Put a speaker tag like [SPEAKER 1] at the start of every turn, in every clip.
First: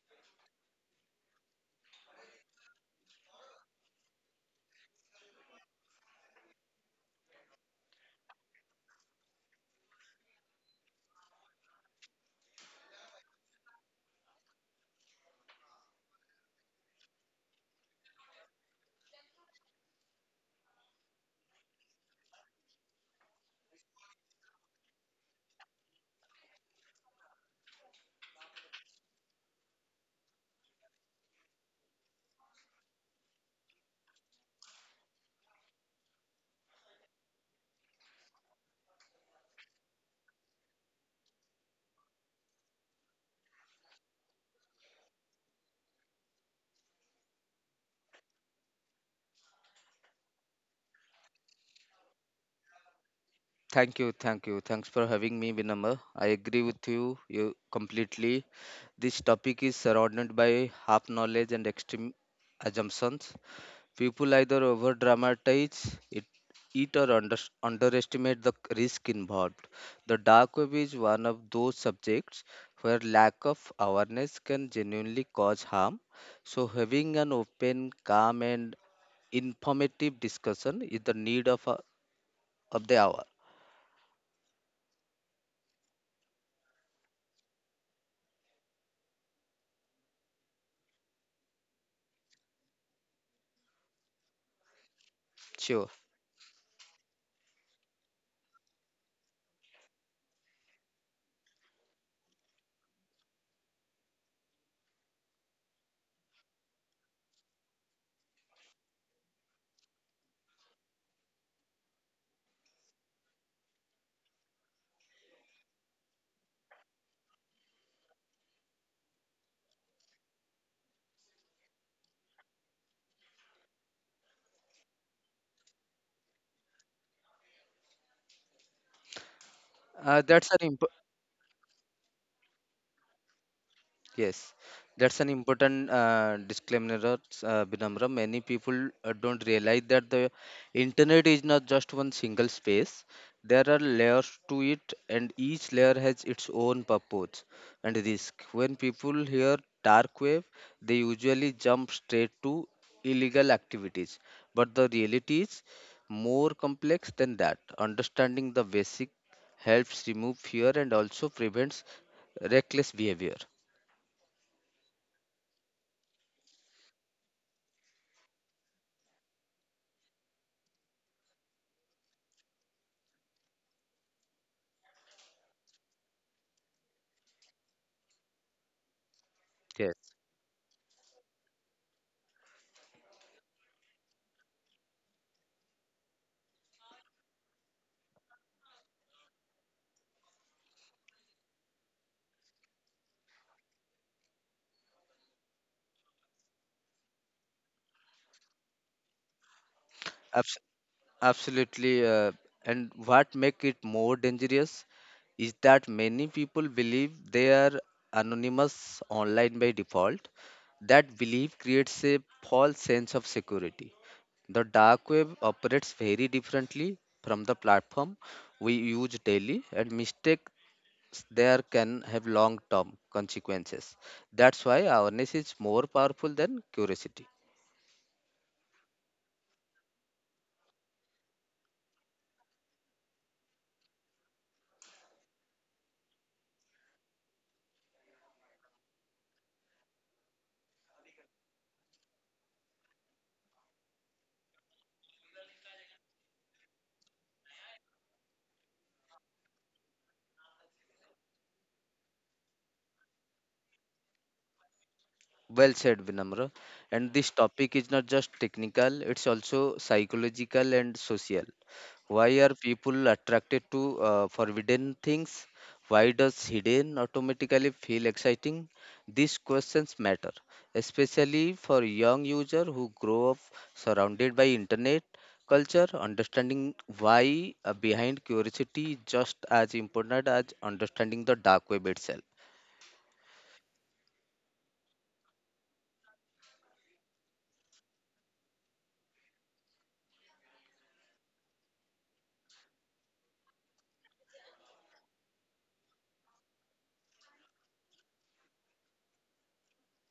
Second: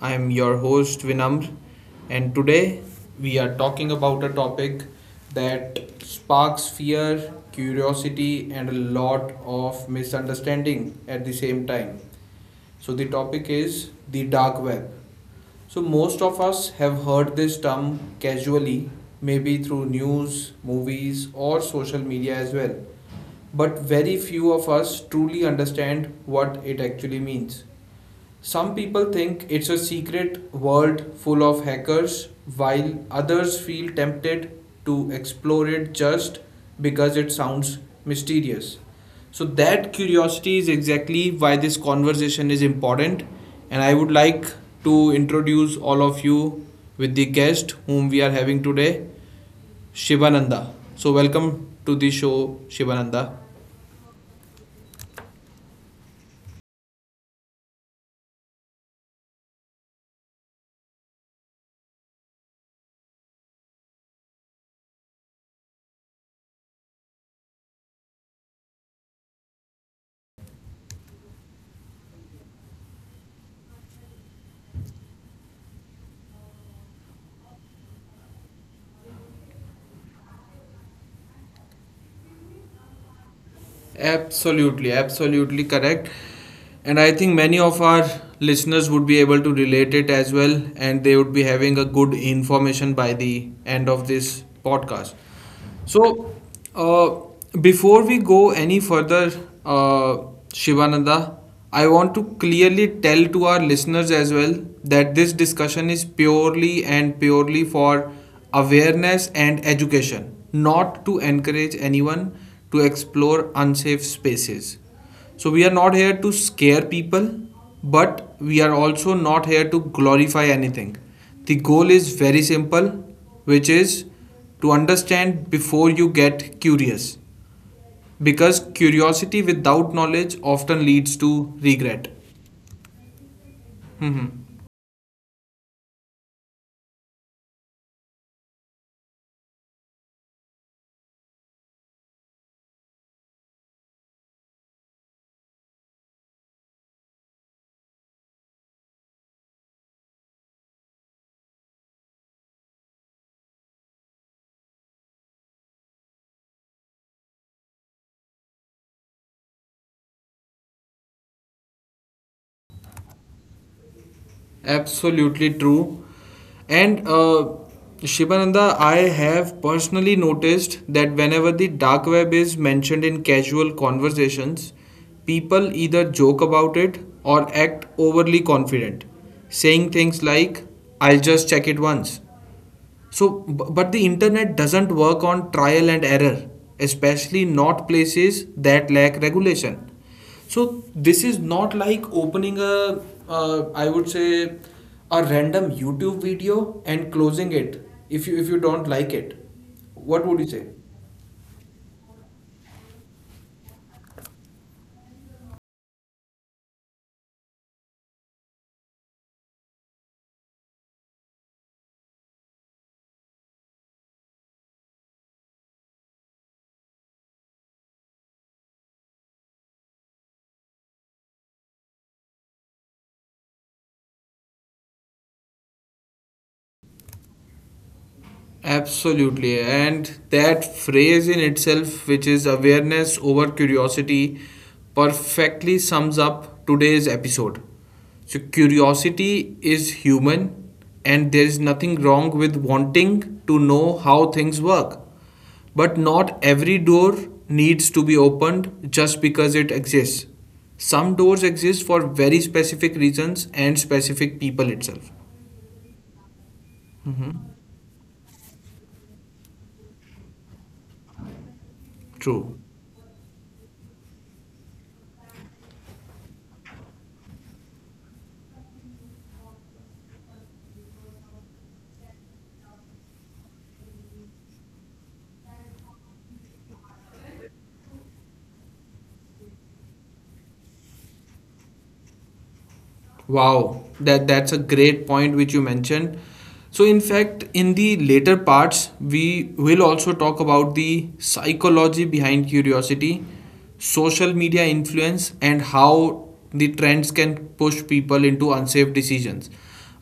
[SPEAKER 1] I am your host Vinamr, and today we are talking about a topic that sparks fear, curiosity, and a lot of misunderstanding at the same time. So, the topic is the dark web. So, most of us have heard this term casually, maybe through news, movies, or social media as well, but very few of us truly understand what it actually means. Some people think it's a secret world full of hackers, while others feel tempted to explore it just because it sounds mysterious. So, that curiosity is exactly why this conversation is important, and I would like to introduce all of you with the guest whom we are having today, Shivananda. So, welcome to the show, Shivananda.
[SPEAKER 2] Thank you, thank you. Thanks for having me, Vinamr. I agree with you completely. This topic is surrounded by half knowledge and extreme assumptions. People either over dramatize it or under, underestimate the risk involved. The dark web is one of those subjects where lack of awareness can genuinely cause harm. So, having an open, calm, and informative discussion is the need of the hour.
[SPEAKER 1] Absolutely, absolutely correct. And I think many of our listeners would be able to relate it as well, and they would be having a good information by the end of this podcast.
[SPEAKER 2] Sure.
[SPEAKER 1] So, before we go any further, uh, Shivananda, I want to clearly tell to our listeners as well that this discussion is purely and purely for awareness and education, not to encourage anyone to explore unsafe spaces. So we are not here to scare people, but we are also not here to glorify anything. The goal is very simple, which is to understand before you get curious. Because curiosity without
[SPEAKER 2] Uh,
[SPEAKER 1] knowledge
[SPEAKER 2] that's an imp-
[SPEAKER 1] often leads to regret.
[SPEAKER 2] Yes, that's an important disclaimer, Vinamra. Many people don't realize that the internet is not just one single space. There are layers to it, and each layer has its own purpose and risk. When people hear dark web, they usually jump straight to illegal activities. But the reality is more complex than that. Understanding the basic helps remove fear and also prevents reckless behavior.
[SPEAKER 1] Absolutely true. And Shibananda, I have personally noticed that whenever the dark web is mentioned in casual conversations, people either joke about it or act overly confident, saying
[SPEAKER 2] Yes.
[SPEAKER 1] things like, I'll just check it once, so, but the internet doesn't work on trial and error, especially not places that lack regulation. So, this is not like opening a, I would say, a random YouTube video and closing it if you don't like it. What would you
[SPEAKER 2] Abs-
[SPEAKER 1] say?
[SPEAKER 2] absolutely. And what make it more dangerous is that many people believe they are anonymous online by default. That belief creates a false sense of security. The dark web operates very differently from the platform we use daily, and mistakes there can have long term consequences. That's why awareness is more powerful than curiosity.
[SPEAKER 1] Absolutely. And that phrase in itself, which is awareness over curiosity, perfectly sums up today's episode. So, curiosity is human, and there is nothing wrong with wanting to know how things work. But not every door needs to be opened just because it exists. Some doors exist for very specific reasons and specific people itself.
[SPEAKER 2] Well said, Vinamra. And this
[SPEAKER 1] Mhm.
[SPEAKER 2] topic is not just technical, it's also psychological and social. Why are
[SPEAKER 1] True.
[SPEAKER 2] people attracted to forbidden things? Why does hidden automatically feel exciting? These questions matter, especially for young user who grow up surrounded by internet culture. Understanding why behind curiosity is just as important as understanding the dark web itself.
[SPEAKER 1] Wow, that's a great point which you mentioned. So in fact, in the later parts, we will also talk about the psychology behind curiosity, social media influence, and how the trends can push people into unsafe decisions.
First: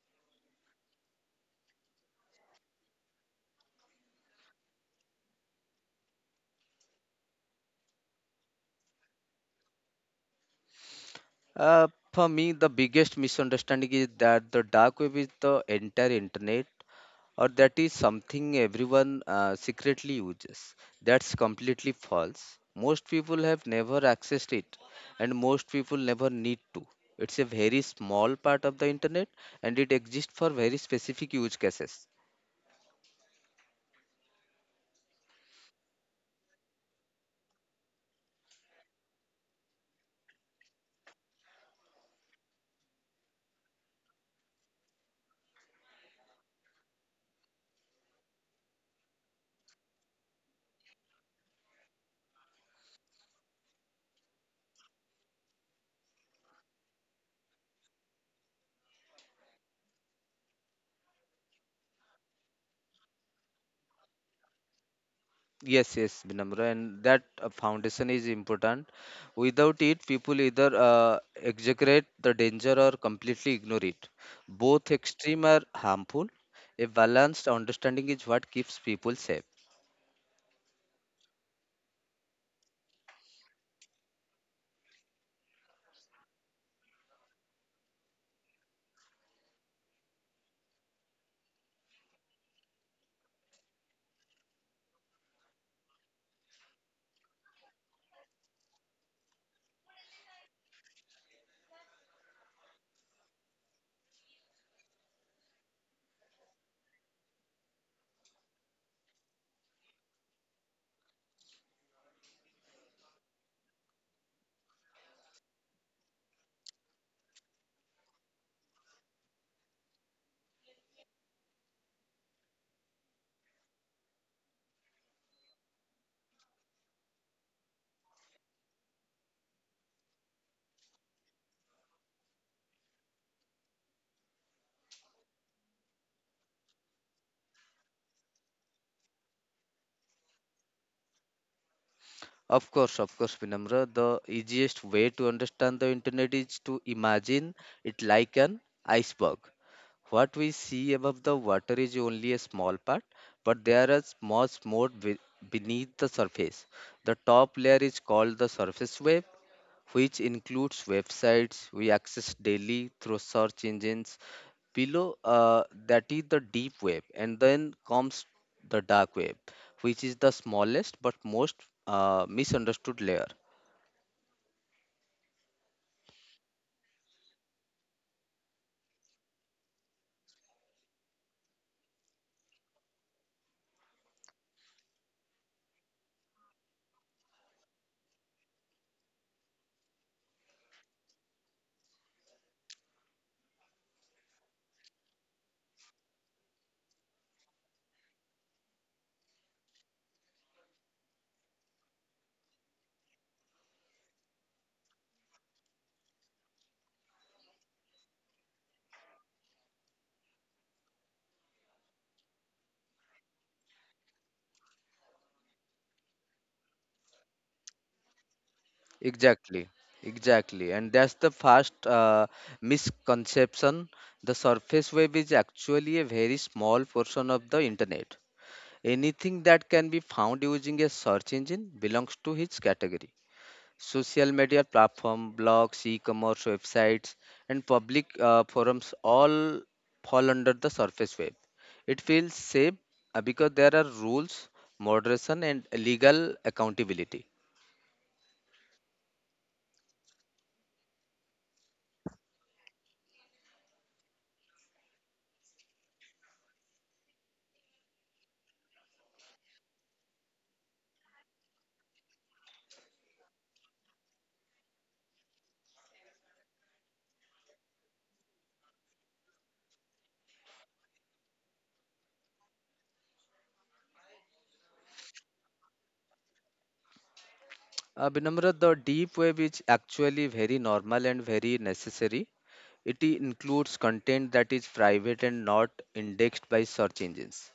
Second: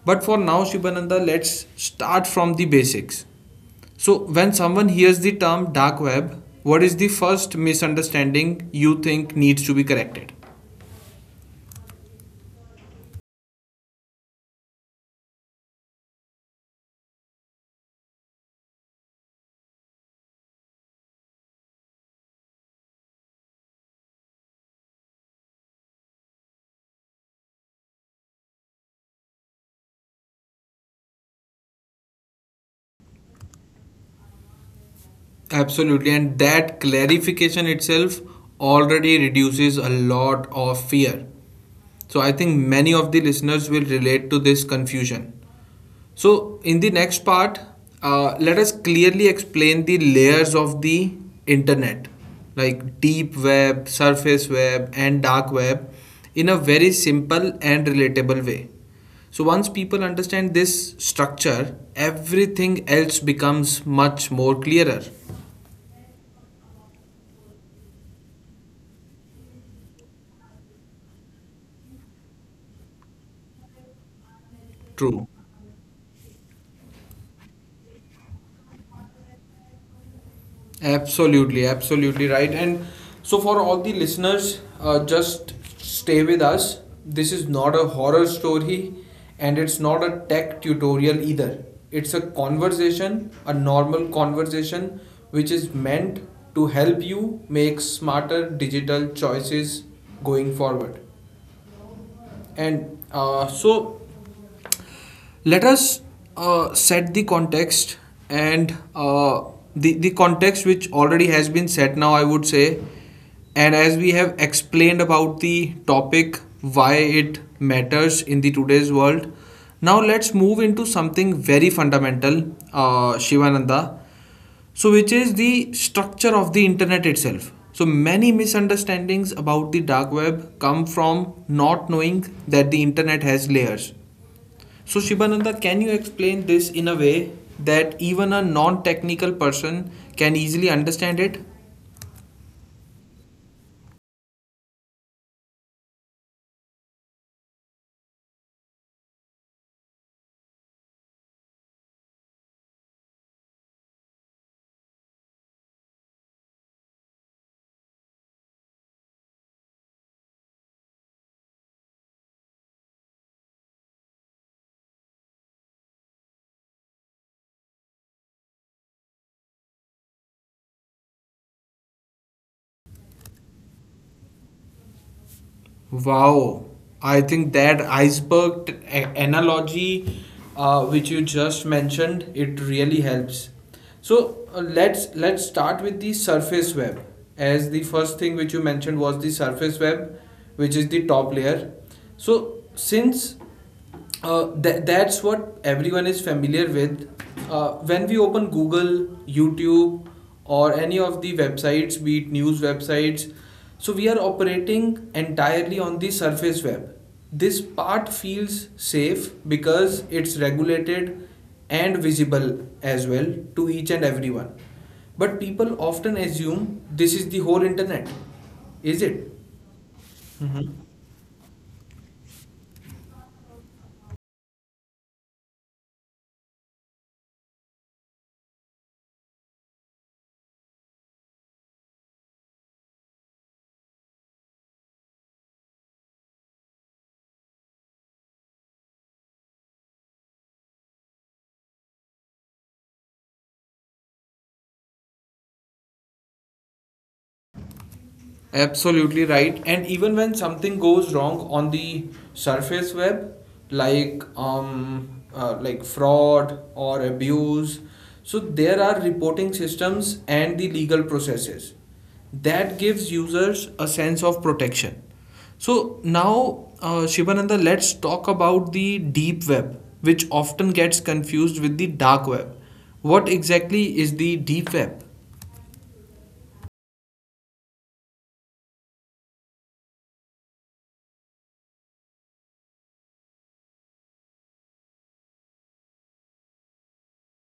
[SPEAKER 1] But for now, Shibananda, let's start from the basics. So when someone hears the term dark web, what is the first misunderstanding you think needs to be corrected?
[SPEAKER 2] Uh, for me, the biggest misunderstanding is that the dark web is the entire internet, or that is something everyone secretly uses. That's completely false. Most people have never accessed it, and most people never need to. It's a very small part of the internet, and it exists for very specific use cases.
[SPEAKER 1] Absolutely, and that clarification itself already reduces a lot of fear. So, I think many of the listeners will relate to this confusion. So, in the next part, let us clearly explain the layers of the internet like deep web, surface web, and dark web in a very simple and relatable way. So, once people understand this structure, everything else becomes much more clearer.
[SPEAKER 2] Yes, yes, Vinamra, and that foundation is important. Without it, people either exaggerate the danger or completely ignore it. Both
[SPEAKER 1] True.
[SPEAKER 2] extreme are harmful. A balanced understanding is what keeps people safe.
[SPEAKER 1] Absolutely, absolutely right. And so, for all the listeners, just stay with us. This is not a horror story, and it's not a tech tutorial either. It's a conversation, a normal conversation, which is meant to help you make smarter digital choices going forward. And so, let us set the context and the context which already has been set now, I would say, and as we have explained about the topic, why it matters in the today's world, now let's move into something very fundamental, Shivananda, so, which is the structure of the internet itself. So, many misunderstandings about the dark web come from not knowing that the internet has layers. So, Shibananda, can you explain this in a way that even a non technical person can easily understand it?
[SPEAKER 2] Of course, Vinamra, the easiest way to understand the internet is to imagine it like an iceberg. What we see above the water is only a small part, but there is much more beneath the surface. The top layer is called the surface web, which includes websites we access daily through search engines. Below that is the deep web, and then comes the dark web, which is the smallest but most misunderstood layer.
[SPEAKER 1] Wow, I think that iceberg analogy which you just mentioned it really helps. So let's start with the surface web. As the first thing which you mentioned was the surface web, which is the top layer. So since that's what everyone is familiar with. When we open Google, YouTube, or any of the websites, be it news websites, so we are operating entirely on the surface web. This part feels safe because it's regulated and visible as well to each and everyone. But people often assume this is the whole internet. Is it?
[SPEAKER 2] Exactly, exactly, and that's the first misconception. The surface web is actually a very small portion of the internet. Anything that can be found using a search engine belongs to its category. Social media platform, blogs, e-commerce websites, and public forums all fall under the surface web. It feels safe because there are rules, moderation, and legal accountability.
[SPEAKER 1] Absolutely right. And even when something goes wrong on the surface web, like fraud or abuse, so there are reporting systems and the legal processes that gives users a sense of protection. So now, Shivananda, let's talk about the deep web, which often gets confused with the dark web. What exactly is the deep web?
[SPEAKER 2] Vinamra, the deep web is actually very normal and very necessary. It includes content that is private and not indexed by search engines.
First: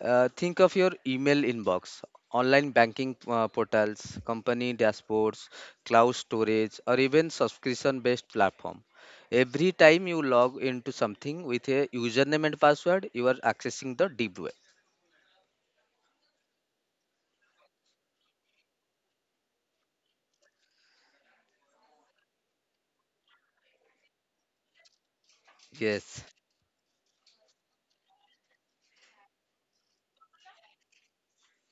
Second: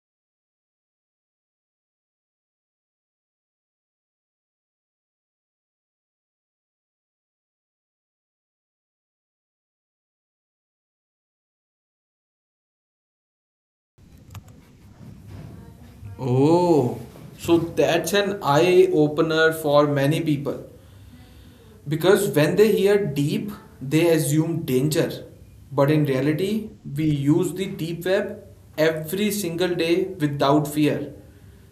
[SPEAKER 2] Think of your email inbox, online banking portals, company dashboards, cloud storage, or even subscription based platform. Every time you log into something with a username and password, you are accessing the deep web.
[SPEAKER 1] Oh, so that's an eye opener for many people because when they hear deep, they assume danger. But in
[SPEAKER 2] Yes.
[SPEAKER 1] reality, we use the deep web every single day without fear.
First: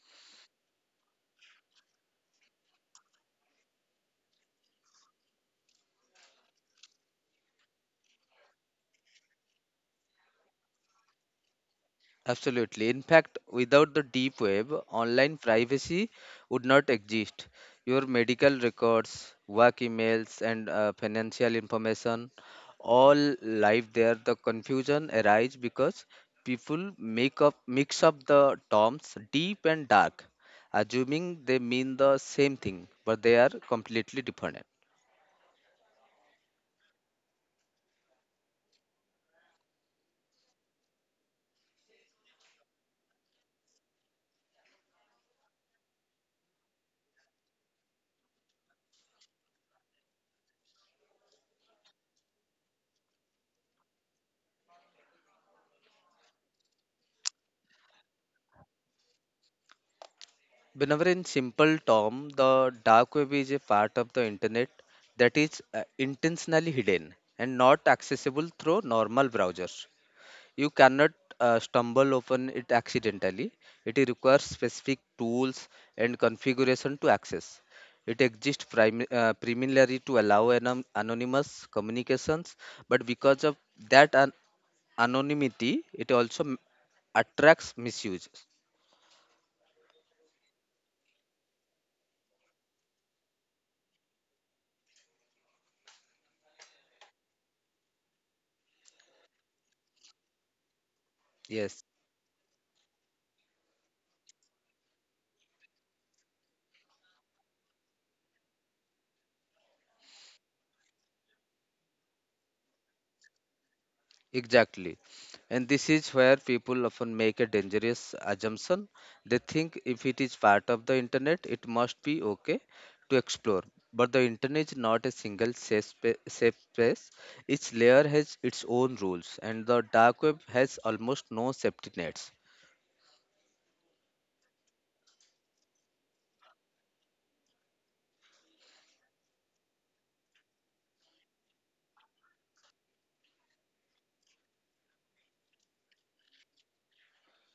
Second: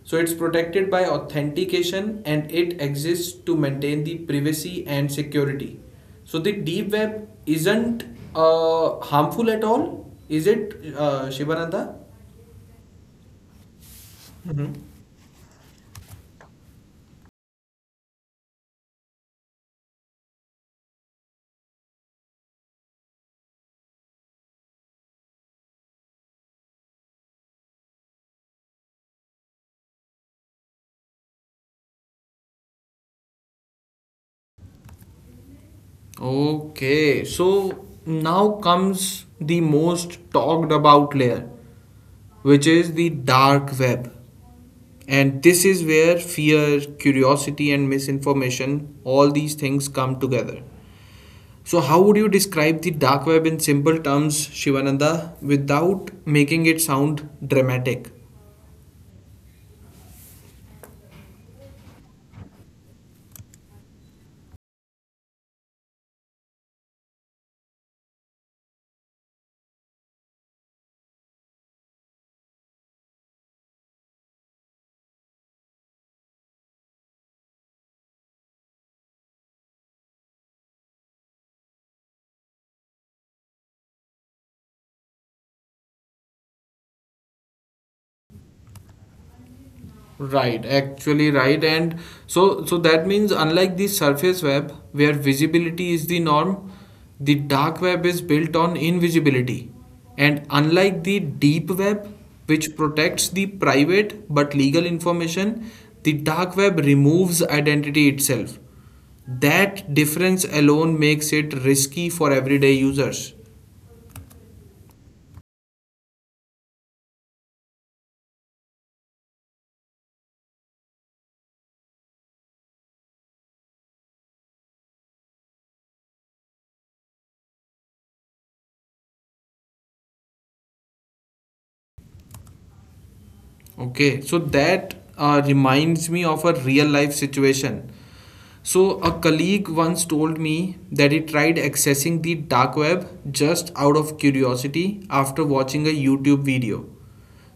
[SPEAKER 1] So it's protected by authentication, and it exists to maintain the privacy and security. So the deep web isn't harmful at all, is it, Shivananda?
[SPEAKER 2] Absolutely. In fact, without the deep web, online privacy would not exist. Your medical records, work emails, and financial information all live there. The confusion arises because people make up mix up the terms deep and dark, assuming they mean the same thing, but they are completely different.
[SPEAKER 1] Okay, so now comes the most talked about layer, which is the dark web. And this is where fear, curiosity, and misinformation, all these things come together. So, how would you describe the dark web in simple terms, Shivananda, without making it sound dramatic?
[SPEAKER 2] Whenever in simple term, the dark web is a part of the internet that is intentionally hidden and not accessible through normal browsers. You cannot stumble upon it accidentally. It requires specific tools and configuration to access. It exists primarily to allow anonymous communications, but because of that anonymity, it also attracts misuse.
[SPEAKER 1] Right, actually right. And so so that means unlike the surface web where visibility is the norm, the dark web is built on invisibility. And unlike the deep
[SPEAKER 2] Yes.
[SPEAKER 1] web which protects the private but legal information, the dark web removes identity itself. That difference alone makes it risky for everyday users.
[SPEAKER 2] Exactly. And this is where people often make a dangerous assumption. They think if it is part of the internet, it must be okay to explore. But the internet is not a single safe space. Each layer has its own rules, and the dark web has almost no safety nets.
[SPEAKER 1] Okay, so that reminds me of a real life situation. So, a colleague once told me that he tried accessing the dark web just out of curiosity after watching a YouTube video.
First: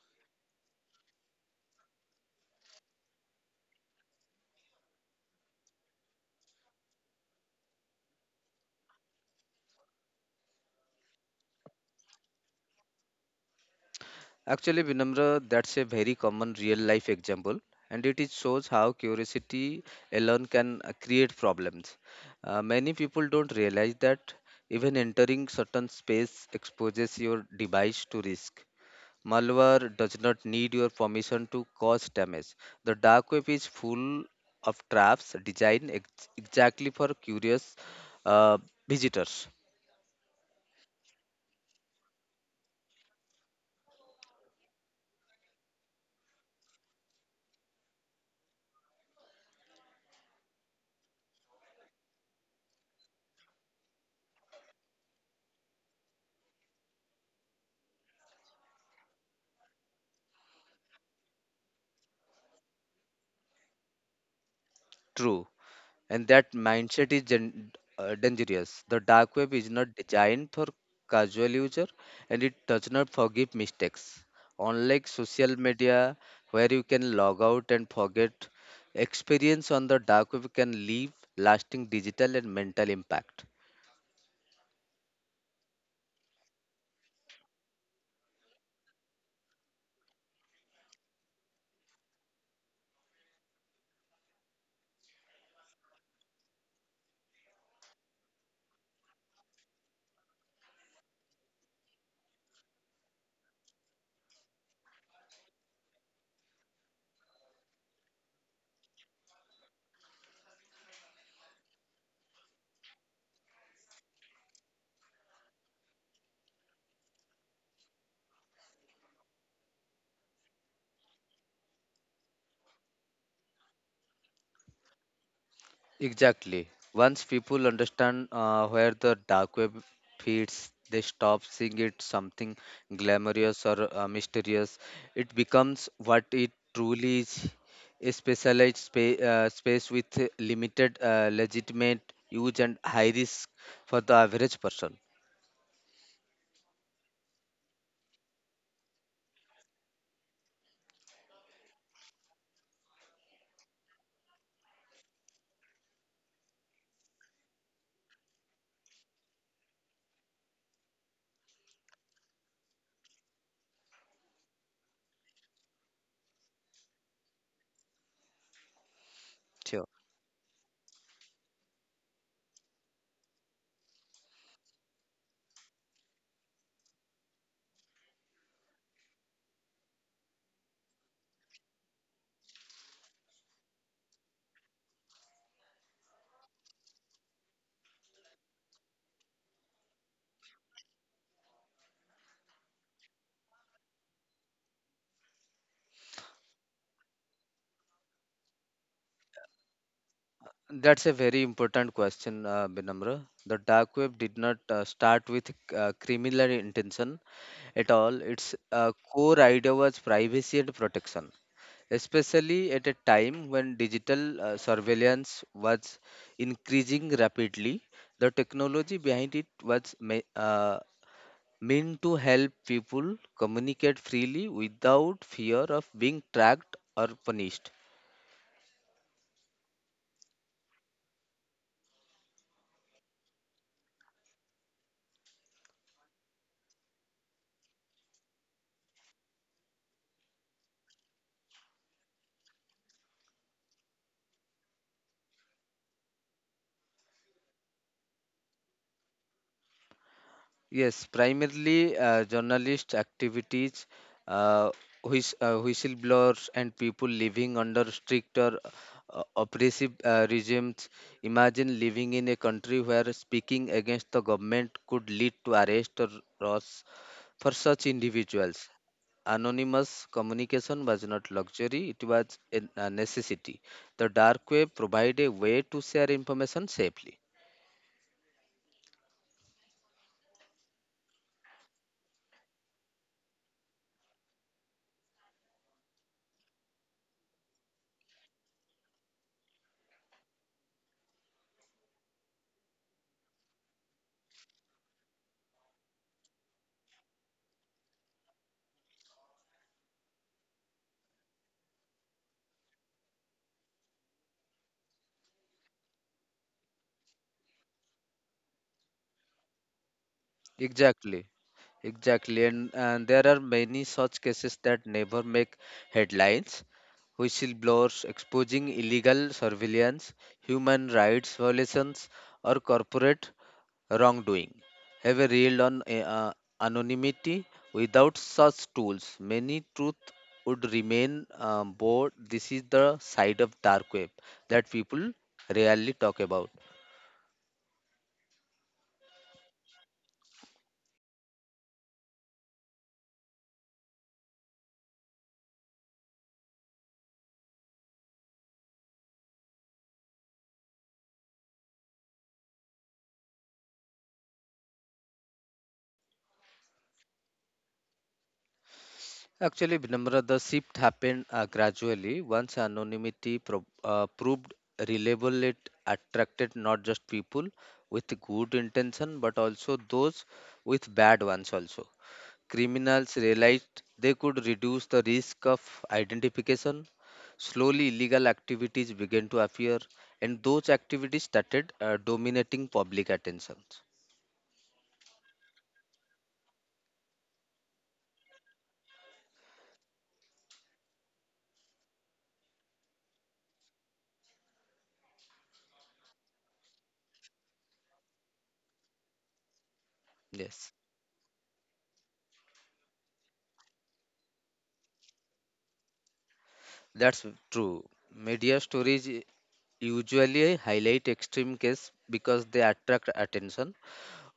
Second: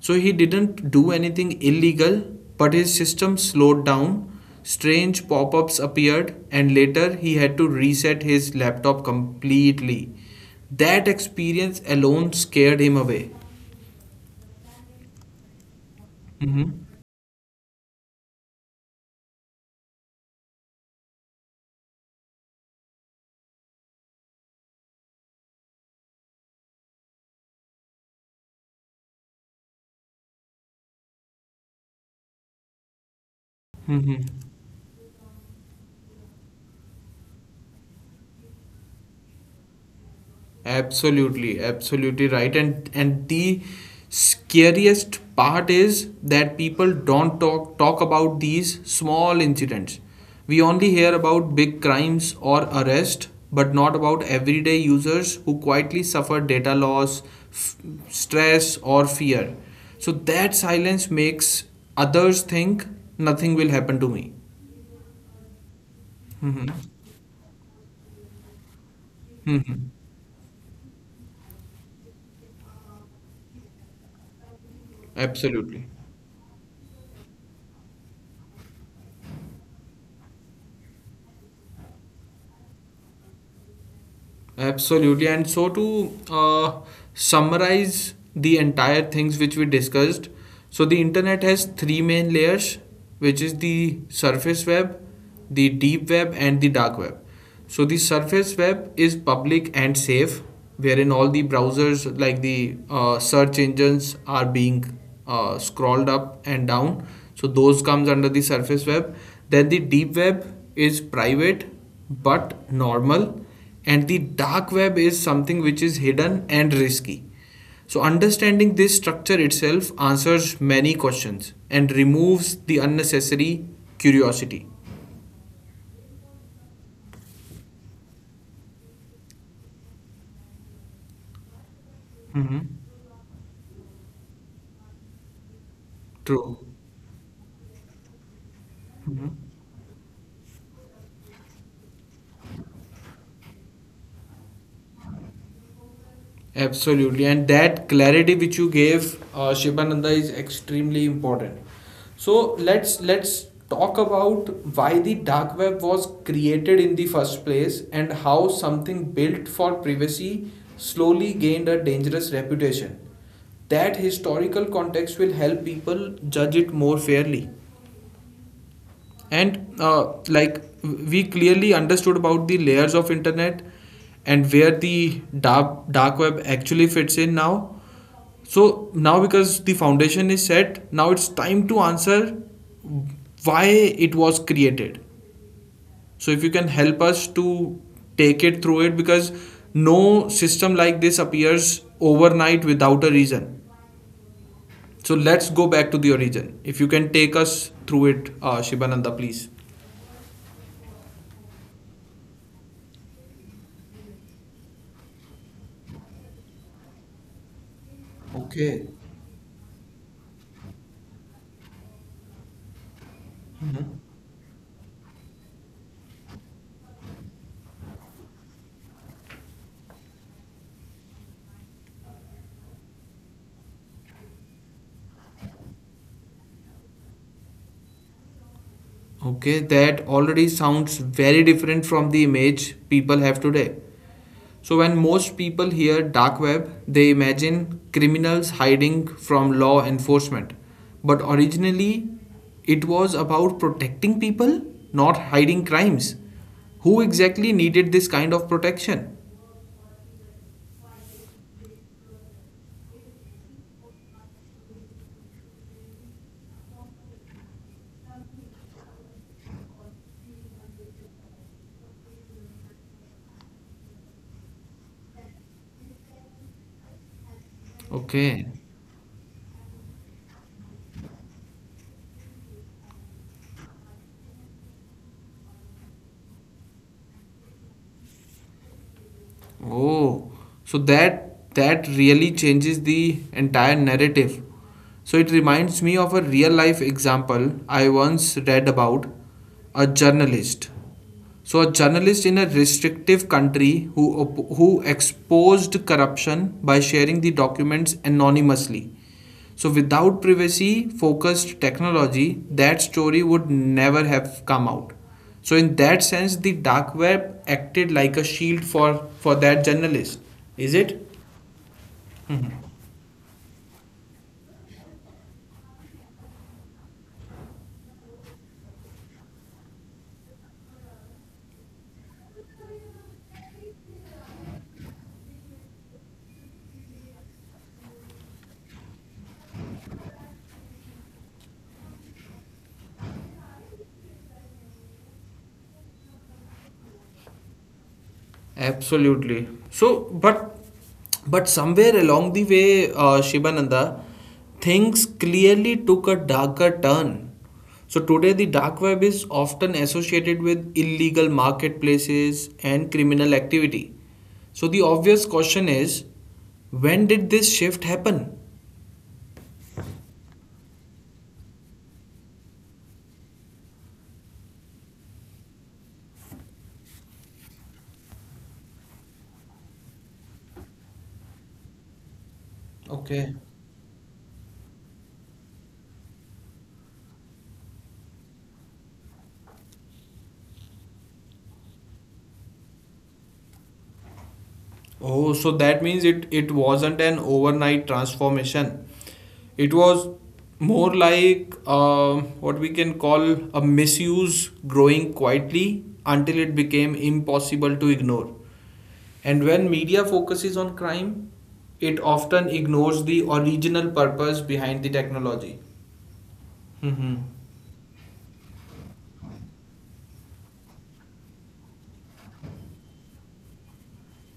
[SPEAKER 1] So, he didn't do anything illegal, but his system slowed down, strange pop ups appeared, and later he had to reset his laptop completely. That experience alone scared him away.
[SPEAKER 2] Actually, Vinamra, that's a very common
[SPEAKER 1] Mm-hmm.
[SPEAKER 2] real life example, and it is shows how curiosity alone can create problems. Many people don't realize that even entering certain space exposes your device to risk. Malware does not need your permission to cause damage. The dark web is full
[SPEAKER 1] Mm-hmm.
[SPEAKER 2] of traps designed exactly for curious uh, visitors.
[SPEAKER 1] Absolutely, absolutely right. And the scariest part is that people don't talk about these small incidents. We only hear about big crimes or arrest, but not about everyday users who quietly suffer data loss, f- stress, or fear. So that silence makes others think nothing will happen to me.
[SPEAKER 2] True. And that
[SPEAKER 1] Mhm.
[SPEAKER 2] mindset is dangerous. The dark web is
[SPEAKER 1] Mhm.
[SPEAKER 2] not designed for casual user and it does not forgive mistakes. Unlike social
[SPEAKER 1] Absolutely.
[SPEAKER 2] media, where you can log out and forget, experience on the dark web can leave lasting digital and mental impact.
[SPEAKER 1] Absolutely. And so to summarize the entire things which we discussed, so the internet has three main layers, which is the surface web, the deep web, and the dark web. So the surface web is public and safe, wherein all the browsers like the search engines are being scrolled up and down. So those comes under the surface web. Then the deep web is private but normal, and the dark web is something which is hidden and risky. So, understanding this structure itself answers many questions and removes the unnecessary curiosity.
[SPEAKER 2] Exactly. Once people understand where the dark web feeds, they stop seeing it something
[SPEAKER 1] Mm-hmm.
[SPEAKER 2] glamorous or mysterious. It becomes what it
[SPEAKER 1] True.
[SPEAKER 2] truly is, a specialized space with limited legitimate use and high risk for the average person.
[SPEAKER 1] Absolutely, and that clarity which you gave, Shibananda, is extremely important. So let's talk about why the dark web was created in the first place and how something built for privacy slowly gained a dangerous reputation. That historical context will help people judge it more fairly,
[SPEAKER 2] Sure.
[SPEAKER 1] and like we clearly understood about the layers of internet and where the dark web actually fits in now, so now because the foundation is set, now it's time to answer why it was created. So if you can help us to take it through it, because no system like this appears overnight without a reason, so let's go back to the origin if you can take us through it, Shibananda, please.
[SPEAKER 2] That's a very important question, Binamra. The dark web did not start with criminal intention. At all. Its
[SPEAKER 1] Okay.
[SPEAKER 2] core idea was privacy and protection, especially at a time when digital surveillance was increasing rapidly. The technology behind it was meant to help people communicate freely without fear of being tracked or punished.
[SPEAKER 1] Okay, that already sounds very different from the image people have today. So, when most people hear dark web, they imagine criminals hiding from law enforcement. But originally, it was about protecting people, not hiding crimes. Who exactly needed this kind of protection?
[SPEAKER 2] Yes, primarily journalist activities, uh, whistleblowers, and people living under stricter oppressive regimes. Imagine living in a country where speaking against the government could lead to arrest or loss for such individuals.
[SPEAKER 1] Okay.
[SPEAKER 2] Anonymous communication was not luxury, it was a necessity. The dark web provided a way to share information safely.
[SPEAKER 1] Oh, so that that really changes the entire narrative. So it reminds me of a real life example I once read about a journalist, so a journalist in a restrictive country who exposed corruption by sharing the documents anonymously. So without privacy focused technology, that story would never have come out. So in that sense, the dark web acted like a shield for that journalist. Is it?
[SPEAKER 2] Exactly. Exactly, and there are many such cases that never make headlines. Whistleblowers exposing illegal surveillance, human rights violations, or corporate wrongdoing have a real on anonymity. Without such tools, many truth would remain bored. This is the side of dark web that people rarely talk about.
[SPEAKER 1] Absolutely. So, but somewhere along the way, Shibananda, things clearly took a darker turn. So today, the dark web is often associated with illegal marketplaces and criminal activity. So the obvious question is, when did this shift happen?
[SPEAKER 2] Actually, Vinamra, the shift happened gradually. Once anonymity proved reliable, it attracted not just people with good intention, but also those with bad ones also. Criminals
[SPEAKER 1] Okay.
[SPEAKER 2] realized they could reduce the risk of identification. Slowly, illegal activities began to appear, and those activities started dominating public attention.
[SPEAKER 1] Oh, so that means it it wasn't an overnight transformation. It was more like, um, what we can call a misuse growing quietly until it became impossible to ignore. And when media focuses
[SPEAKER 2] Yes.
[SPEAKER 1] on crime, it often ignores the original purpose behind the technology. Mm-hmm.
[SPEAKER 2] That's true. Media stories usually highlight extreme cases because they attract attention.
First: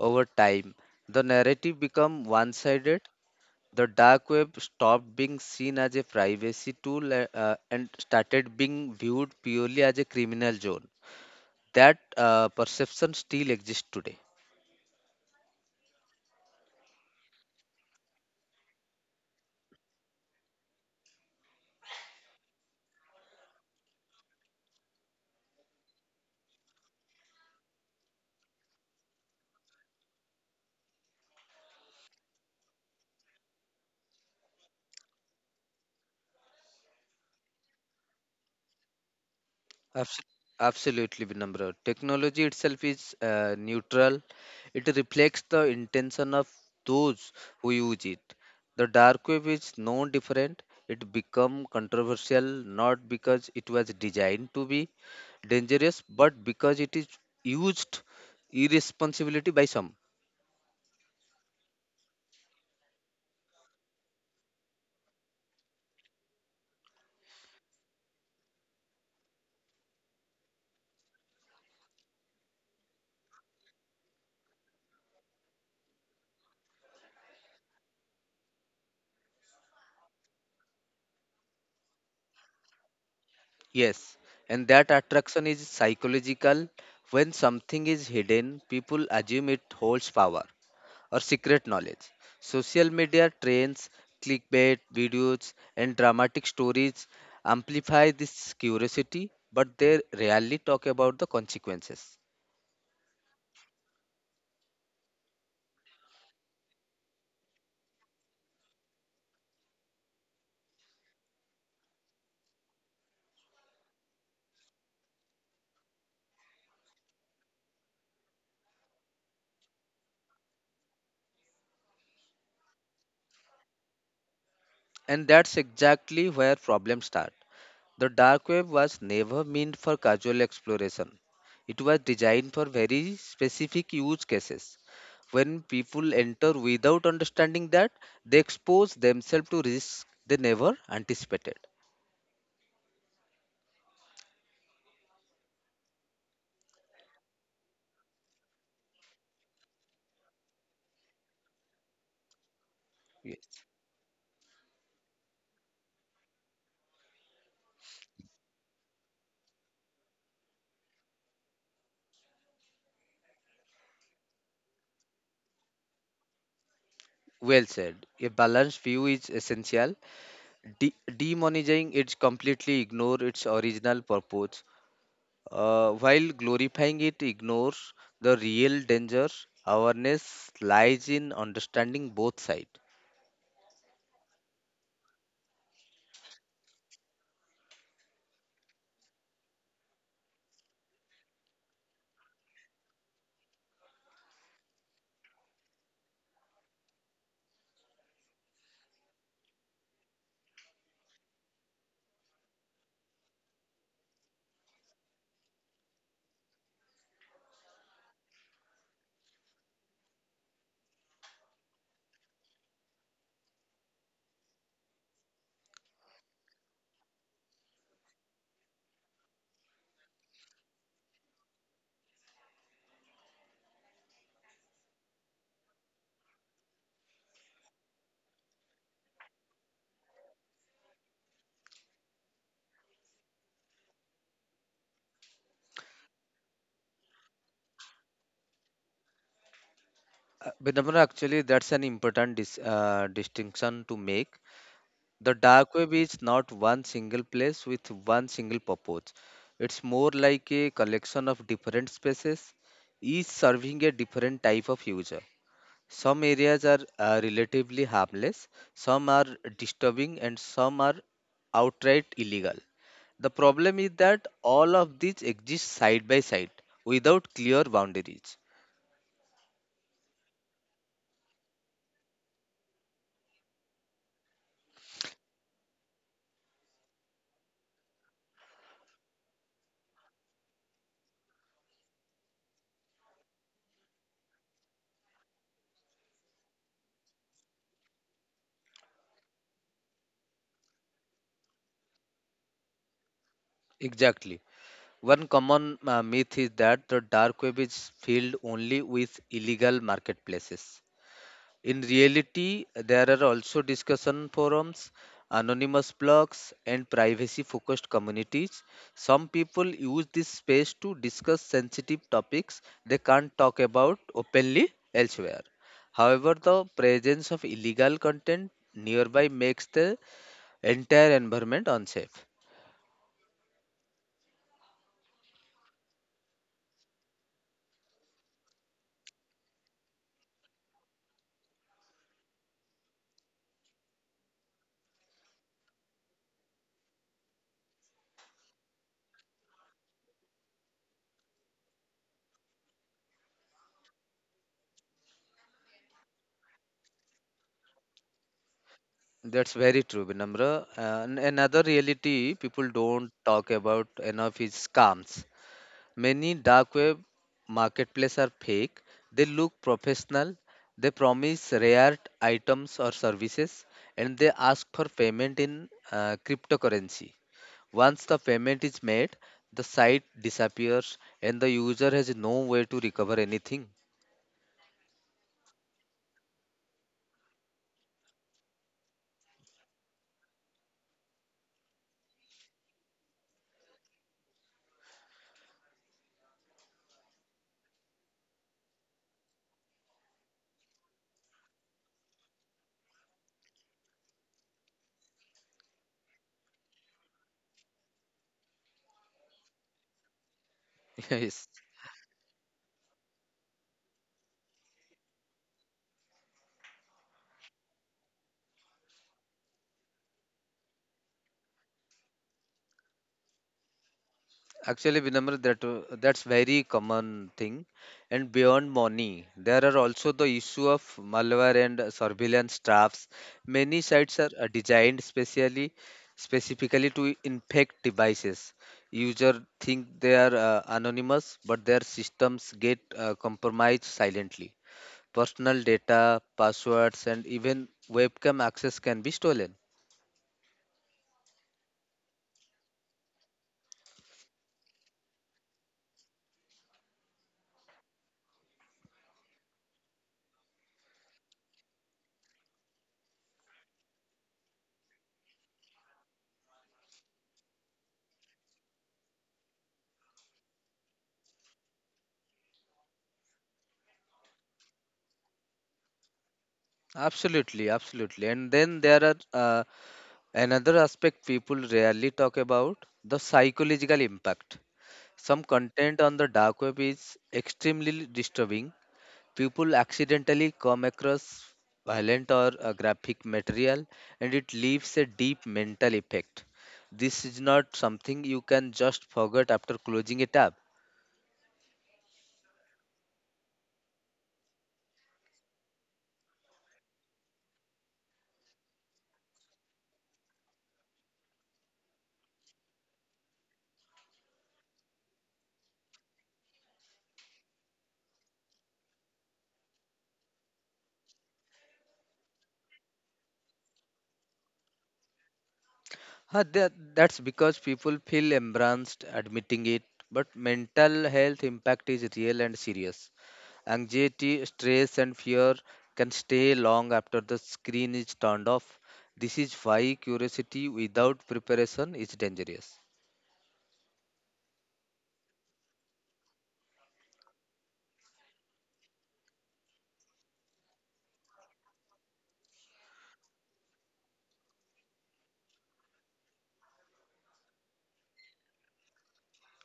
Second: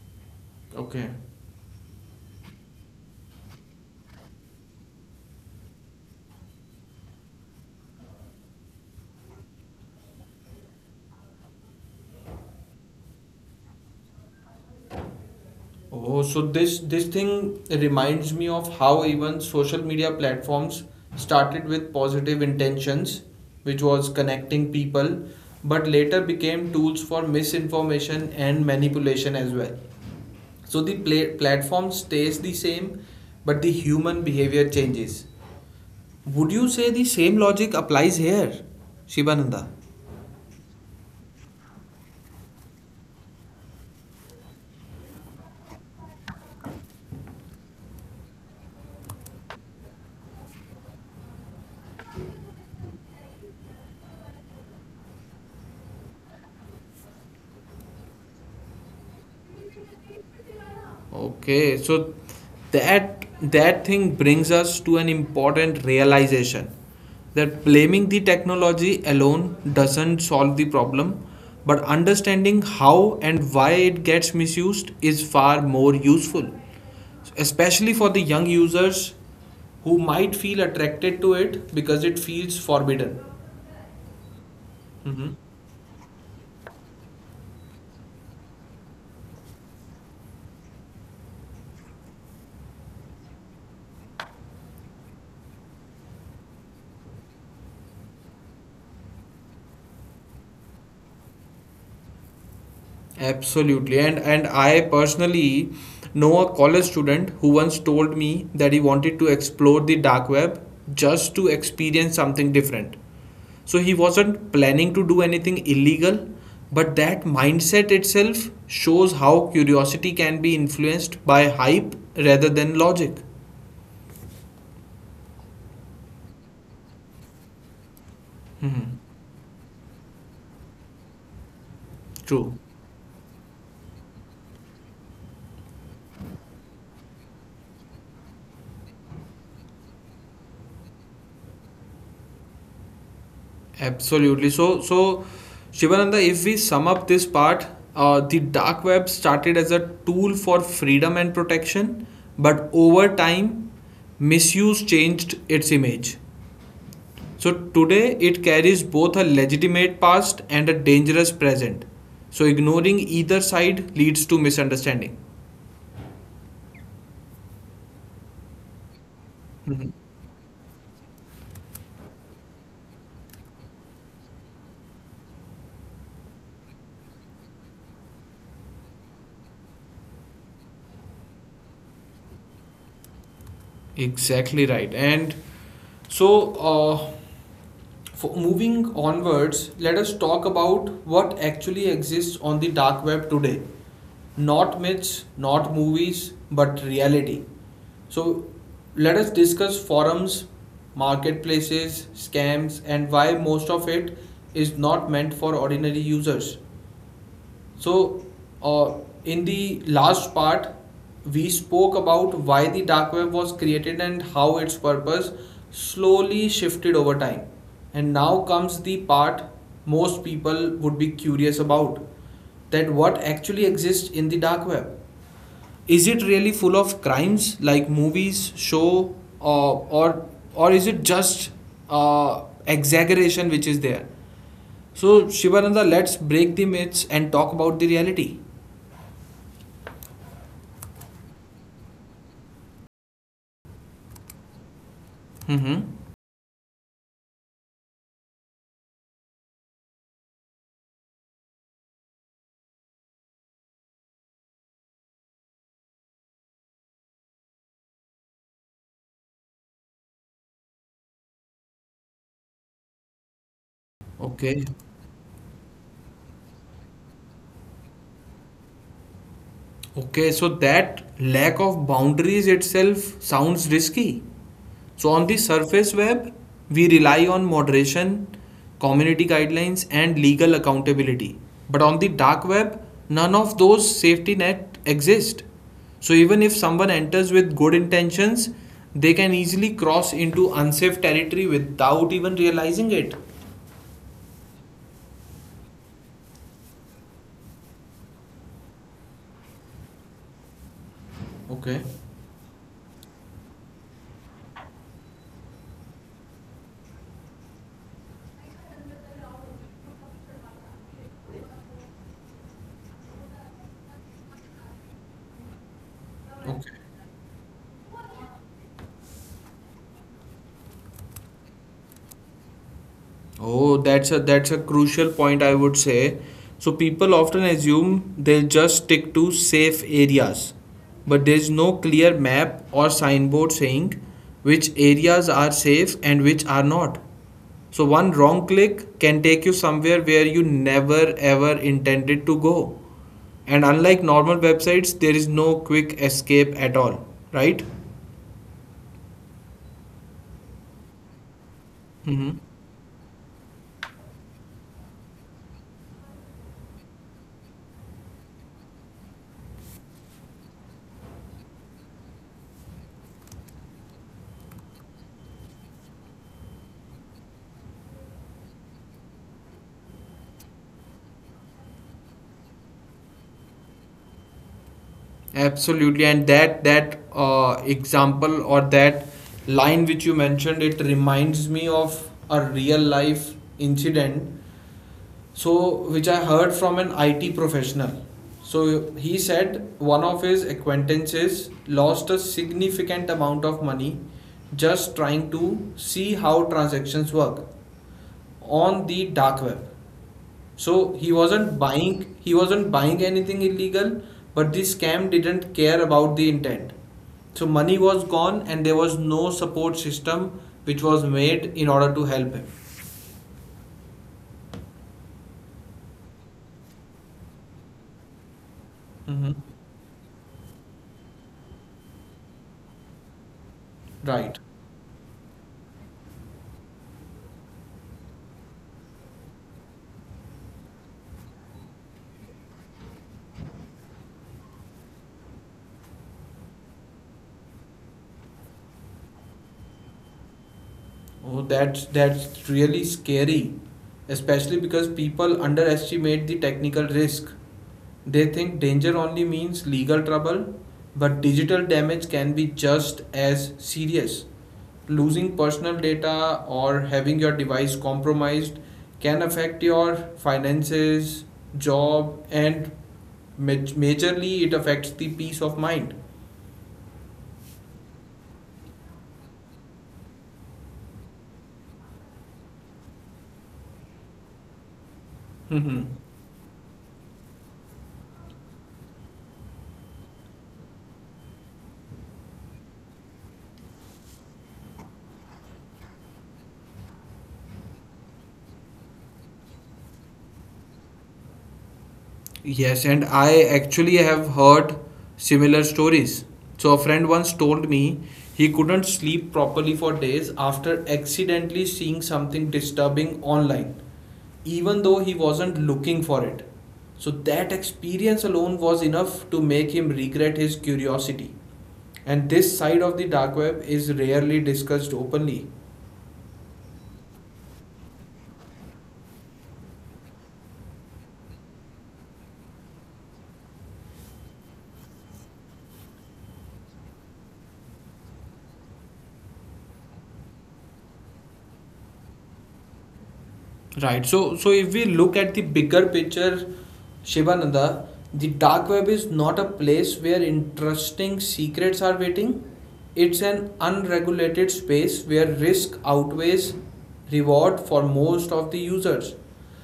[SPEAKER 2] Over time,
[SPEAKER 1] Okay.
[SPEAKER 2] the narrative become one-sided. The dark web stopped being seen as a privacy tool and started being viewed purely as a criminal zone. That perception still exists today.
[SPEAKER 1] Oh, so this thing reminds me of how even social media platforms started with positive intentions, which was connecting people, but later became tools for misinformation and manipulation as well. So the platform stays the same, but the human behavior changes. Would you say the same logic applies here, Shibananda?
[SPEAKER 2] Abs- Absolutely, Vinamra. Technology itself is neutral. It reflects the intention of those who use it. The dark web is no different. It become controversial not because it was designed to be dangerous, but because it is used irresponsibility by some.
[SPEAKER 1] Okay, so that thing brings us to an important realization that blaming the technology alone doesn't solve the problem, but understanding how and why it gets misused is far more useful, especially for the young users who might feel attracted to it because it feels forbidden.
[SPEAKER 2] Yes, and that
[SPEAKER 1] Mhm.
[SPEAKER 2] attraction is psychological. When something is hidden, people assume it holds power. Or secret knowledge. Social media trends, clickbait videos, and dramatic stories amplify this curiosity, but they rarely talk about the consequences.
[SPEAKER 1] Absolutely. And I personally know a college student who once told me that he wanted to explore the dark web just to experience something different. So he wasn't planning to do anything illegal, but that mindset itself shows how curiosity can be influenced by hype rather than logic.
[SPEAKER 2] And that's exactly where problems start. The dark web
[SPEAKER 1] Mhm.
[SPEAKER 2] was never meant for casual exploration. It was designed
[SPEAKER 1] True.
[SPEAKER 2] for very specific use cases. When people enter without understanding that, they expose themselves to risks they never anticipated.
[SPEAKER 1] Absolutely. So, Shivananda, if we sum up this part, the dark web started as a tool for freedom and protection, but over
[SPEAKER 2] Yes.
[SPEAKER 1] time, misuse changed its image. So today, it carries both a legitimate past and a dangerous present. So ignoring either side leads to misunderstanding.
[SPEAKER 2] Well said. A balanced view is
[SPEAKER 1] Mhm.
[SPEAKER 2] essential. Demonizing it completely ignores its original purpose, while glorifying it ignores the real danger. Awareness lies in understanding both sides.
[SPEAKER 1] Exactly right. And so, uh, for moving onwards, let us talk about what actually exists on the dark web today. Not myths, not movies, but reality. So, let us discuss forums, marketplaces, scams, and why most of it is not meant for ordinary users. So, uh, in the last part, we spoke about why the dark web was created and how its purpose slowly shifted over time. And now comes the part most people would be curious about that what actually exists in the dark web. Is it really full of crimes like movies show or is it just exaggeration which is there? So Shivananda, let's break the myths and talk about the reality.
[SPEAKER 2] Vinamra, actually, that's an important distinction to make. The dark
[SPEAKER 1] Mm-hmm.
[SPEAKER 2] web is not one single place with one single purpose. It's more like a collection of different spaces, each serving a different type of user. Some areas are relatively harmless, some are disturbing, and some are outright illegal. The problem is that
[SPEAKER 1] Okay.
[SPEAKER 2] all of these exist side by side without clear boundaries.
[SPEAKER 1] Okay. So that lack of boundaries itself sounds risky. So on the surface web, we rely on moderation, community guidelines, and legal accountability. But on the dark web, none of those safety net exist. So even if someone enters with good intentions, they can easily cross into unsafe territory without even realizing it.
[SPEAKER 2] Exactly. One common myth is that the dark web is filled only with illegal marketplaces. In
[SPEAKER 1] Okay.
[SPEAKER 2] reality, there are also discussion forums, anonymous blogs, and privacy focused communities. Some people use this space to discuss sensitive topics they can't talk about openly elsewhere. However, the
[SPEAKER 1] Okay.
[SPEAKER 2] presence of illegal content nearby makes the entire environment unsafe.
[SPEAKER 1] Oh, that's a crucial point I would say. So people often assume they'll just stick to safe areas, but there's no clear map or signboard saying which areas are safe and which are not. So one wrong click can take you somewhere where you never ever intended to go. And unlike normal websites, there is no quick escape at all, right?
[SPEAKER 2] That's very true, Vinamra. And another reality
[SPEAKER 1] Mm-hmm.
[SPEAKER 2] people don't talk about enough is scams. Many dark web marketplaces are fake. They look professional, they promise rare items or services, and they ask for payment in cryptocurrency. Once the payment is made, the site disappears and the user has no way to recover anything.
[SPEAKER 1] Absolutely, and that that example or that line which you mentioned, it reminds me of a real life incident. So, which I heard from an IT professional. So he said one of his acquaintances lost a significant amount of money just trying to see how transactions work on the dark web. So
[SPEAKER 2] yes.
[SPEAKER 1] he wasn't buying anything illegal, but the scam didn't care about the intent. So money was gone and there was no support system which was made in order to help him.
[SPEAKER 2] Actually, Vinamra, that that's very common thing. And beyond money,
[SPEAKER 1] Mhm.
[SPEAKER 2] there are also the issue of malware and surveillance traps. Many sites are
[SPEAKER 1] Right.
[SPEAKER 2] designed specially specifically to infect devices. User think they are anonymous, but their systems get compromised silently. Personal data, passwords, and even webcam access can be stolen.
[SPEAKER 1] Oh, that's really scary, especially because people underestimate the technical risk. They think danger only means legal trouble, but digital damage can be just as serious. Losing personal data or having your device compromised can affect your finances, job, and majorly it affects the peace of mind.
[SPEAKER 2] Absolutely, absolutely. And then there are another aspect people rarely talk about the psychological impact. Some content on the dark web is extremely disturbing. People accidentally come across violent or graphic material and it leaves a deep mental effect. This is not something you can just forget after closing a tab.
[SPEAKER 1] Yes, and I actually have heard similar stories. So, a friend once told me he couldn't sleep properly for days after accidentally seeing something disturbing online, even though he wasn't looking for it. So, that experience alone was enough to make him regret his curiosity. And this side of the dark web is rarely discussed openly.
[SPEAKER 2] That's because people feel embarrassed admitting it, but mental health impact is real and serious. Anxiety, stress, and fear can stay long after the screen is turned off. This is why curiosity without preparation is dangerous.
[SPEAKER 1] Right. So, if we look at the bigger picture, Shivananda, the dark web is not a place where interesting secrets are waiting. It's an unregulated space where risk outweighs reward for most of the users.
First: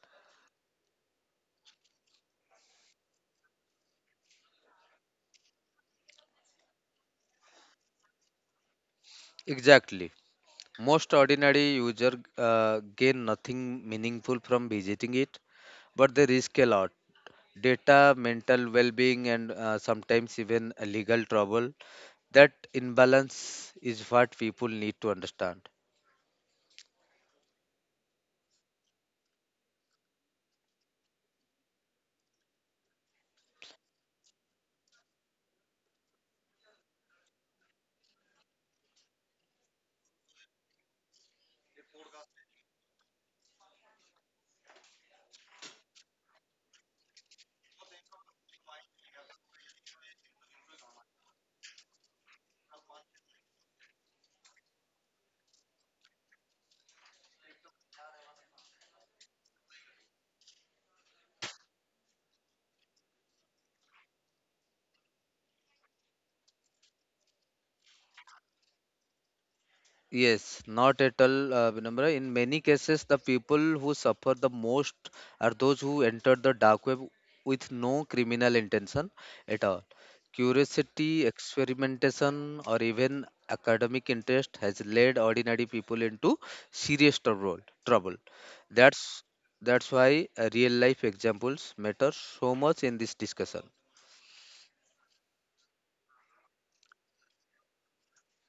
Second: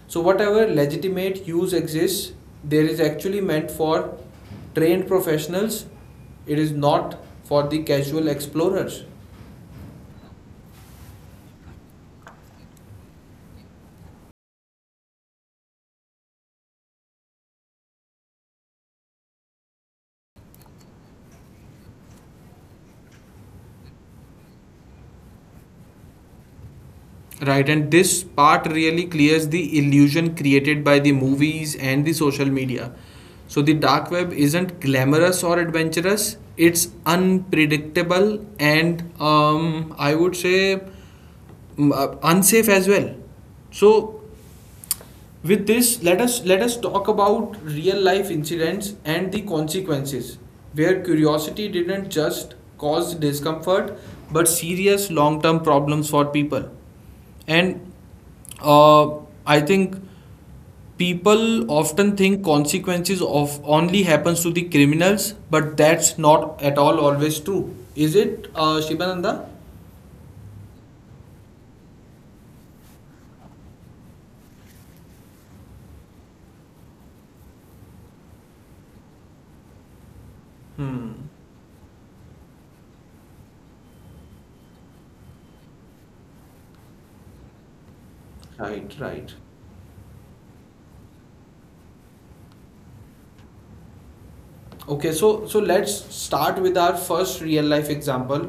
[SPEAKER 1] So, whatever legitimate use exists, there is actually meant for trained professionals. It is not for the casual explorers.
[SPEAKER 2] Exactly. Most ordinary user gain nothing meaningful from visiting it, but they risk a lot. Data, mental well-being, and sometimes even legal trouble. That imbalance is what people need to understand.
[SPEAKER 1] Right, and this part really clears the illusion created by the movies and the social media. So, the dark web isn't glamorous or adventurous, it's unpredictable and I would say unsafe as well. So, with this, let us talk about real life incidents and the consequences, where curiosity didn't just cause discomfort but serious long term problems for people. And uh, I think people often think consequences of only happens to the criminals, but that's not at all always true. Is it, Shibananda?
[SPEAKER 2] Yes, not at all, Vinamra. In many cases, the people who suffer the most are those who entered the dark web with no criminal intention at all.
[SPEAKER 1] Hmm.
[SPEAKER 2] Curiosity, experimentation, or even academic interest has led ordinary people into serious trouble. Trouble.
[SPEAKER 1] Right,
[SPEAKER 2] That's
[SPEAKER 1] right.
[SPEAKER 2] that's why real life examples matter so much in this discussion.
[SPEAKER 1] Okay, so let's start with our first real life example.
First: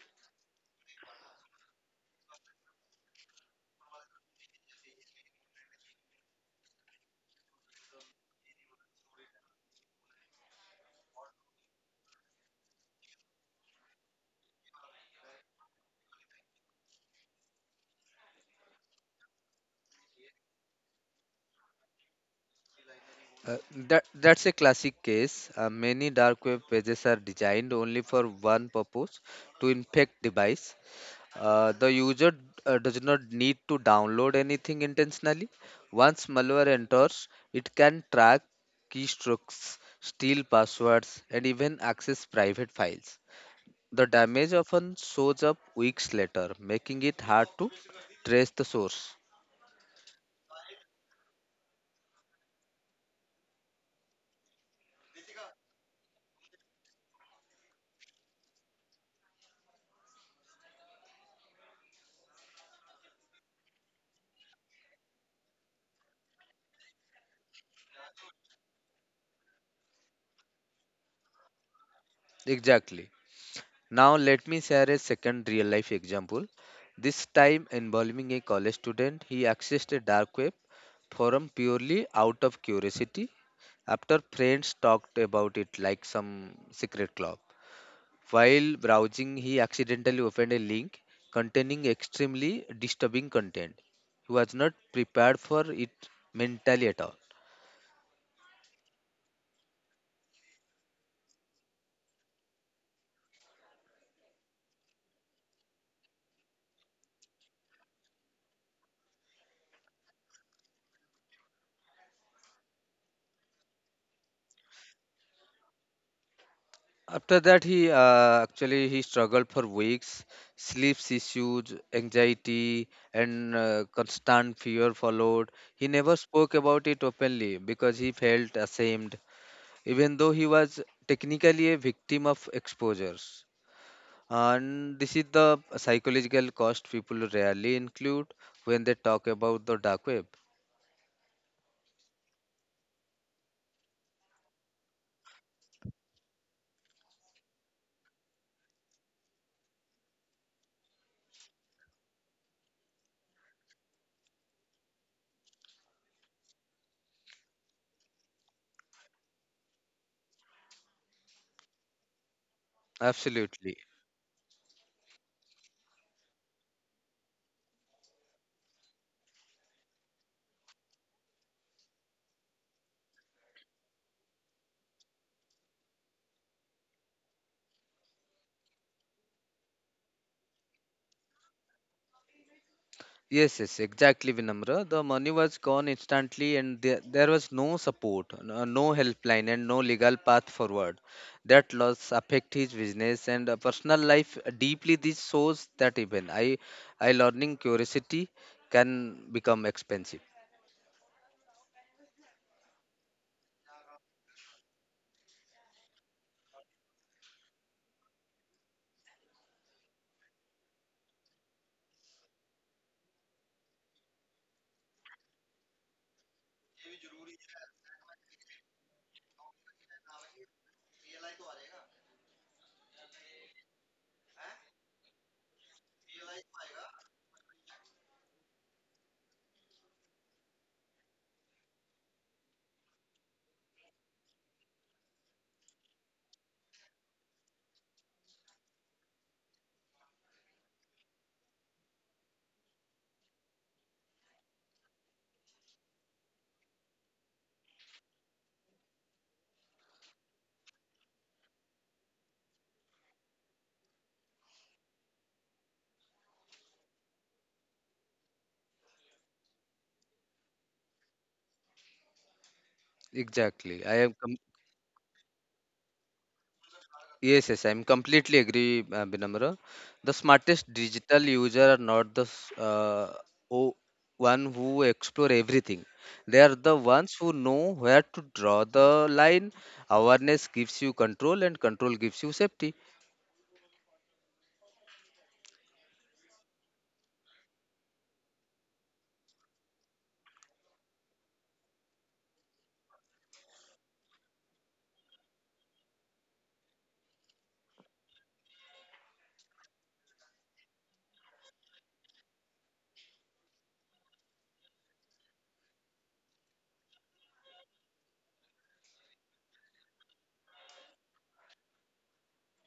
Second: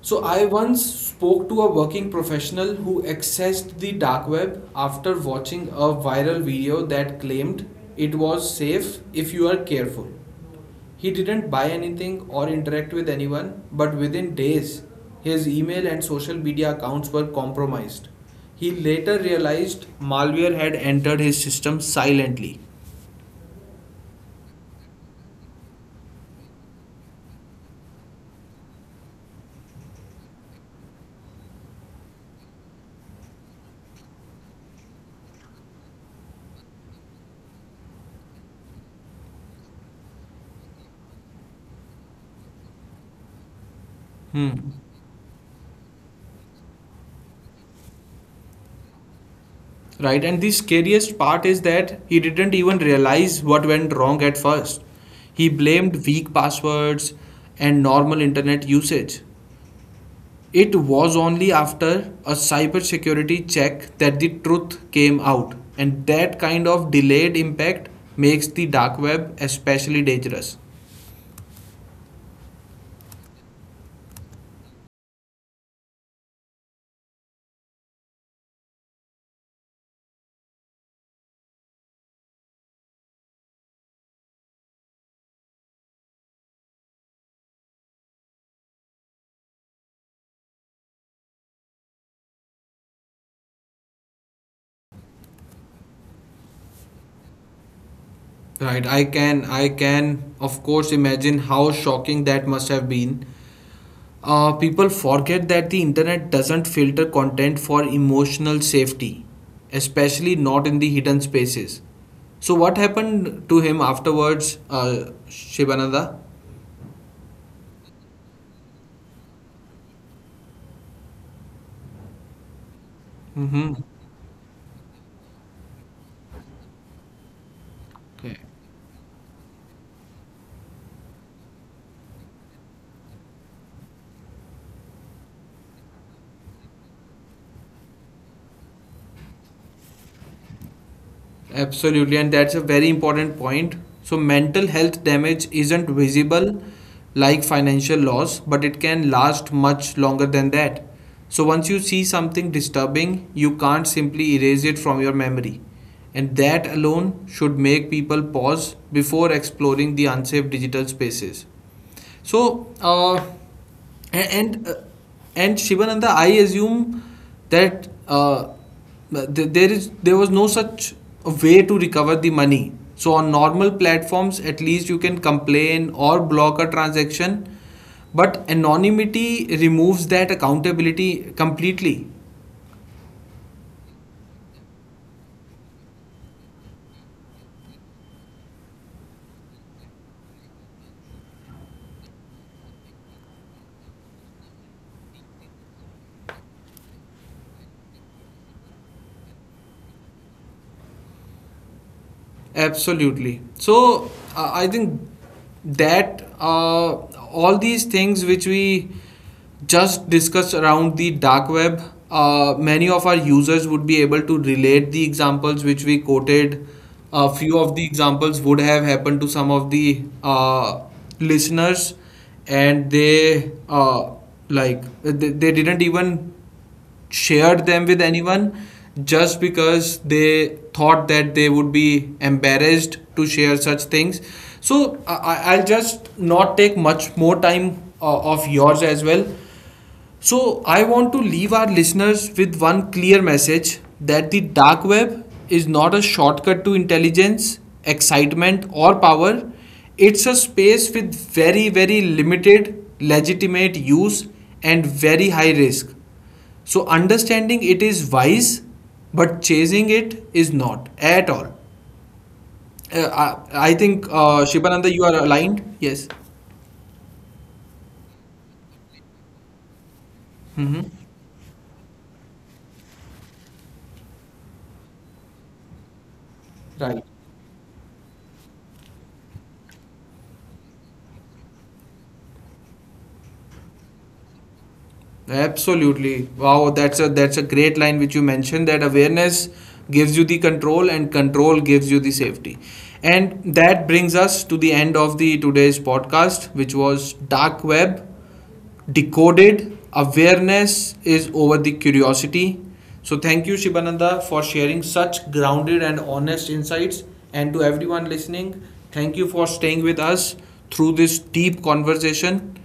[SPEAKER 1] So I once spoke to a working professional who accessed the dark web after watching a viral video that claimed it was safe if you are careful. He didn't buy anything or interact with anyone, but within days, his email and social media accounts were compromised. He later realized malware had entered his system silently.
[SPEAKER 2] That's a classic case. Many dark web pages are designed only for one purpose, to infect device. The user does not need to download anything intentionally. Once malware enters, it can track keystrokes, steal passwords, and even access private files. The damage
[SPEAKER 1] Hmm.
[SPEAKER 2] often shows up weeks later, making it hard to trace the source.
[SPEAKER 1] Right, and the scariest part is that he didn't even realize what went wrong at first. He blamed weak passwords and normal internet usage. It was only after a cybersecurity check that the truth came out, and that kind of delayed impact makes the dark web especially dangerous.
[SPEAKER 2] Exactly. Now, let me share a second real life example. This time involving a college student, he accessed a dark web forum purely out of curiosity after friends talked about it like some secret club. While browsing, he accidentally opened a link containing extremely disturbing content. He was not prepared for it mentally at all.
[SPEAKER 1] Right, I can of course imagine how shocking that must have been. People forget that the internet doesn't filter content for emotional safety, especially not in the hidden spaces. So, what happened to him afterwards, Shibananda?
[SPEAKER 2] After that, he actually he struggled for weeks. Sleep issues, anxiety, and
[SPEAKER 1] Mm-hmm.
[SPEAKER 2] constant fear followed. He never spoke about it openly because he
[SPEAKER 1] Okay.
[SPEAKER 2] felt ashamed, even though he was technically a victim of exposures. And this is the psychological cost people rarely include when they talk about the dark web.
[SPEAKER 1] Absolutely, and that's a very important point. So, mental health damage isn't visible like financial loss, but it can last much longer than that. So, once you see something disturbing, you can't simply erase it from your memory. And that alone should make people pause before exploring the unsafe digital spaces. So,
[SPEAKER 2] Absolutely.
[SPEAKER 1] and and, uh, and Shivananda, I assume that th- there is there was no such a way to recover the money. So on normal platforms, at least you can complain or block a transaction, but anonymity removes that accountability completely.
[SPEAKER 2] Yes, yes, exactly, Vinamra. The money was gone instantly, and there was no support, no helpline, and no legal path forward. That loss affect his business and personal life deeply. This shows that even I learning curiosity can become expensive.
[SPEAKER 1] Absolutely. So I think that all these things which we just discussed around the dark web, many of our users would be able to relate the examples which we quoted. A few of the examples would have happened to some of the listeners, and they they didn't even shared them with anyone just because they thought that they would be embarrassed to share such things. So I'll just not take much more time of yours as well. So, I want to leave our listeners with one clear message that the dark web is not a shortcut to intelligence, excitement, or power. It's a space with very, very limited legitimate use and very high risk. So, understanding it is wise, but chasing it is not at all. Uh, I
[SPEAKER 2] Exactly, I
[SPEAKER 1] think,
[SPEAKER 2] am. Com-
[SPEAKER 1] Shibananda, you are aligned? Yes.
[SPEAKER 2] Yes, yes, I'm completely agree, Vinamra. The smartest
[SPEAKER 1] Hmm.
[SPEAKER 2] digital user are not the o- one who explore everything. They are the
[SPEAKER 1] Right.
[SPEAKER 2] ones who know where to draw the line. Awareness gives you control, and control gives you safety.
[SPEAKER 1] Absolutely. Wow, that's a great line which you mentioned that awareness gives you the control and control gives you the safety. And that brings us to the end of the today's podcast which was dark web decoded awareness is over the curiosity. So thank you Shibananda for sharing such grounded and honest insights and to everyone listening, thank you for staying with us through this deep conversation.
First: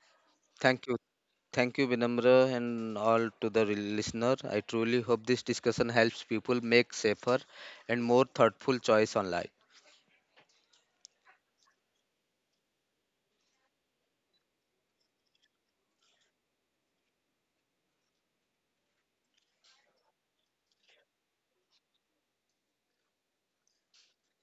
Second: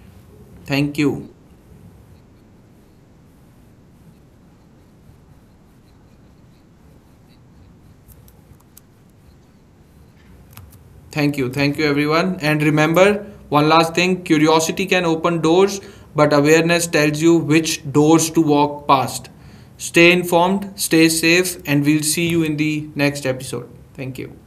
[SPEAKER 2] Thank you,
[SPEAKER 1] Thank you.
[SPEAKER 2] thank you, Vinamra, and all to the listener. I truly hope this discussion helps people make safer and more thoughtful choice online.
[SPEAKER 1] Thank you. Thank you, everyone. And remember, one last thing curiosity can open doors, but awareness tells you which doors to walk past. Stay informed, stay safe, and we'll see you in the next episode. Thank you.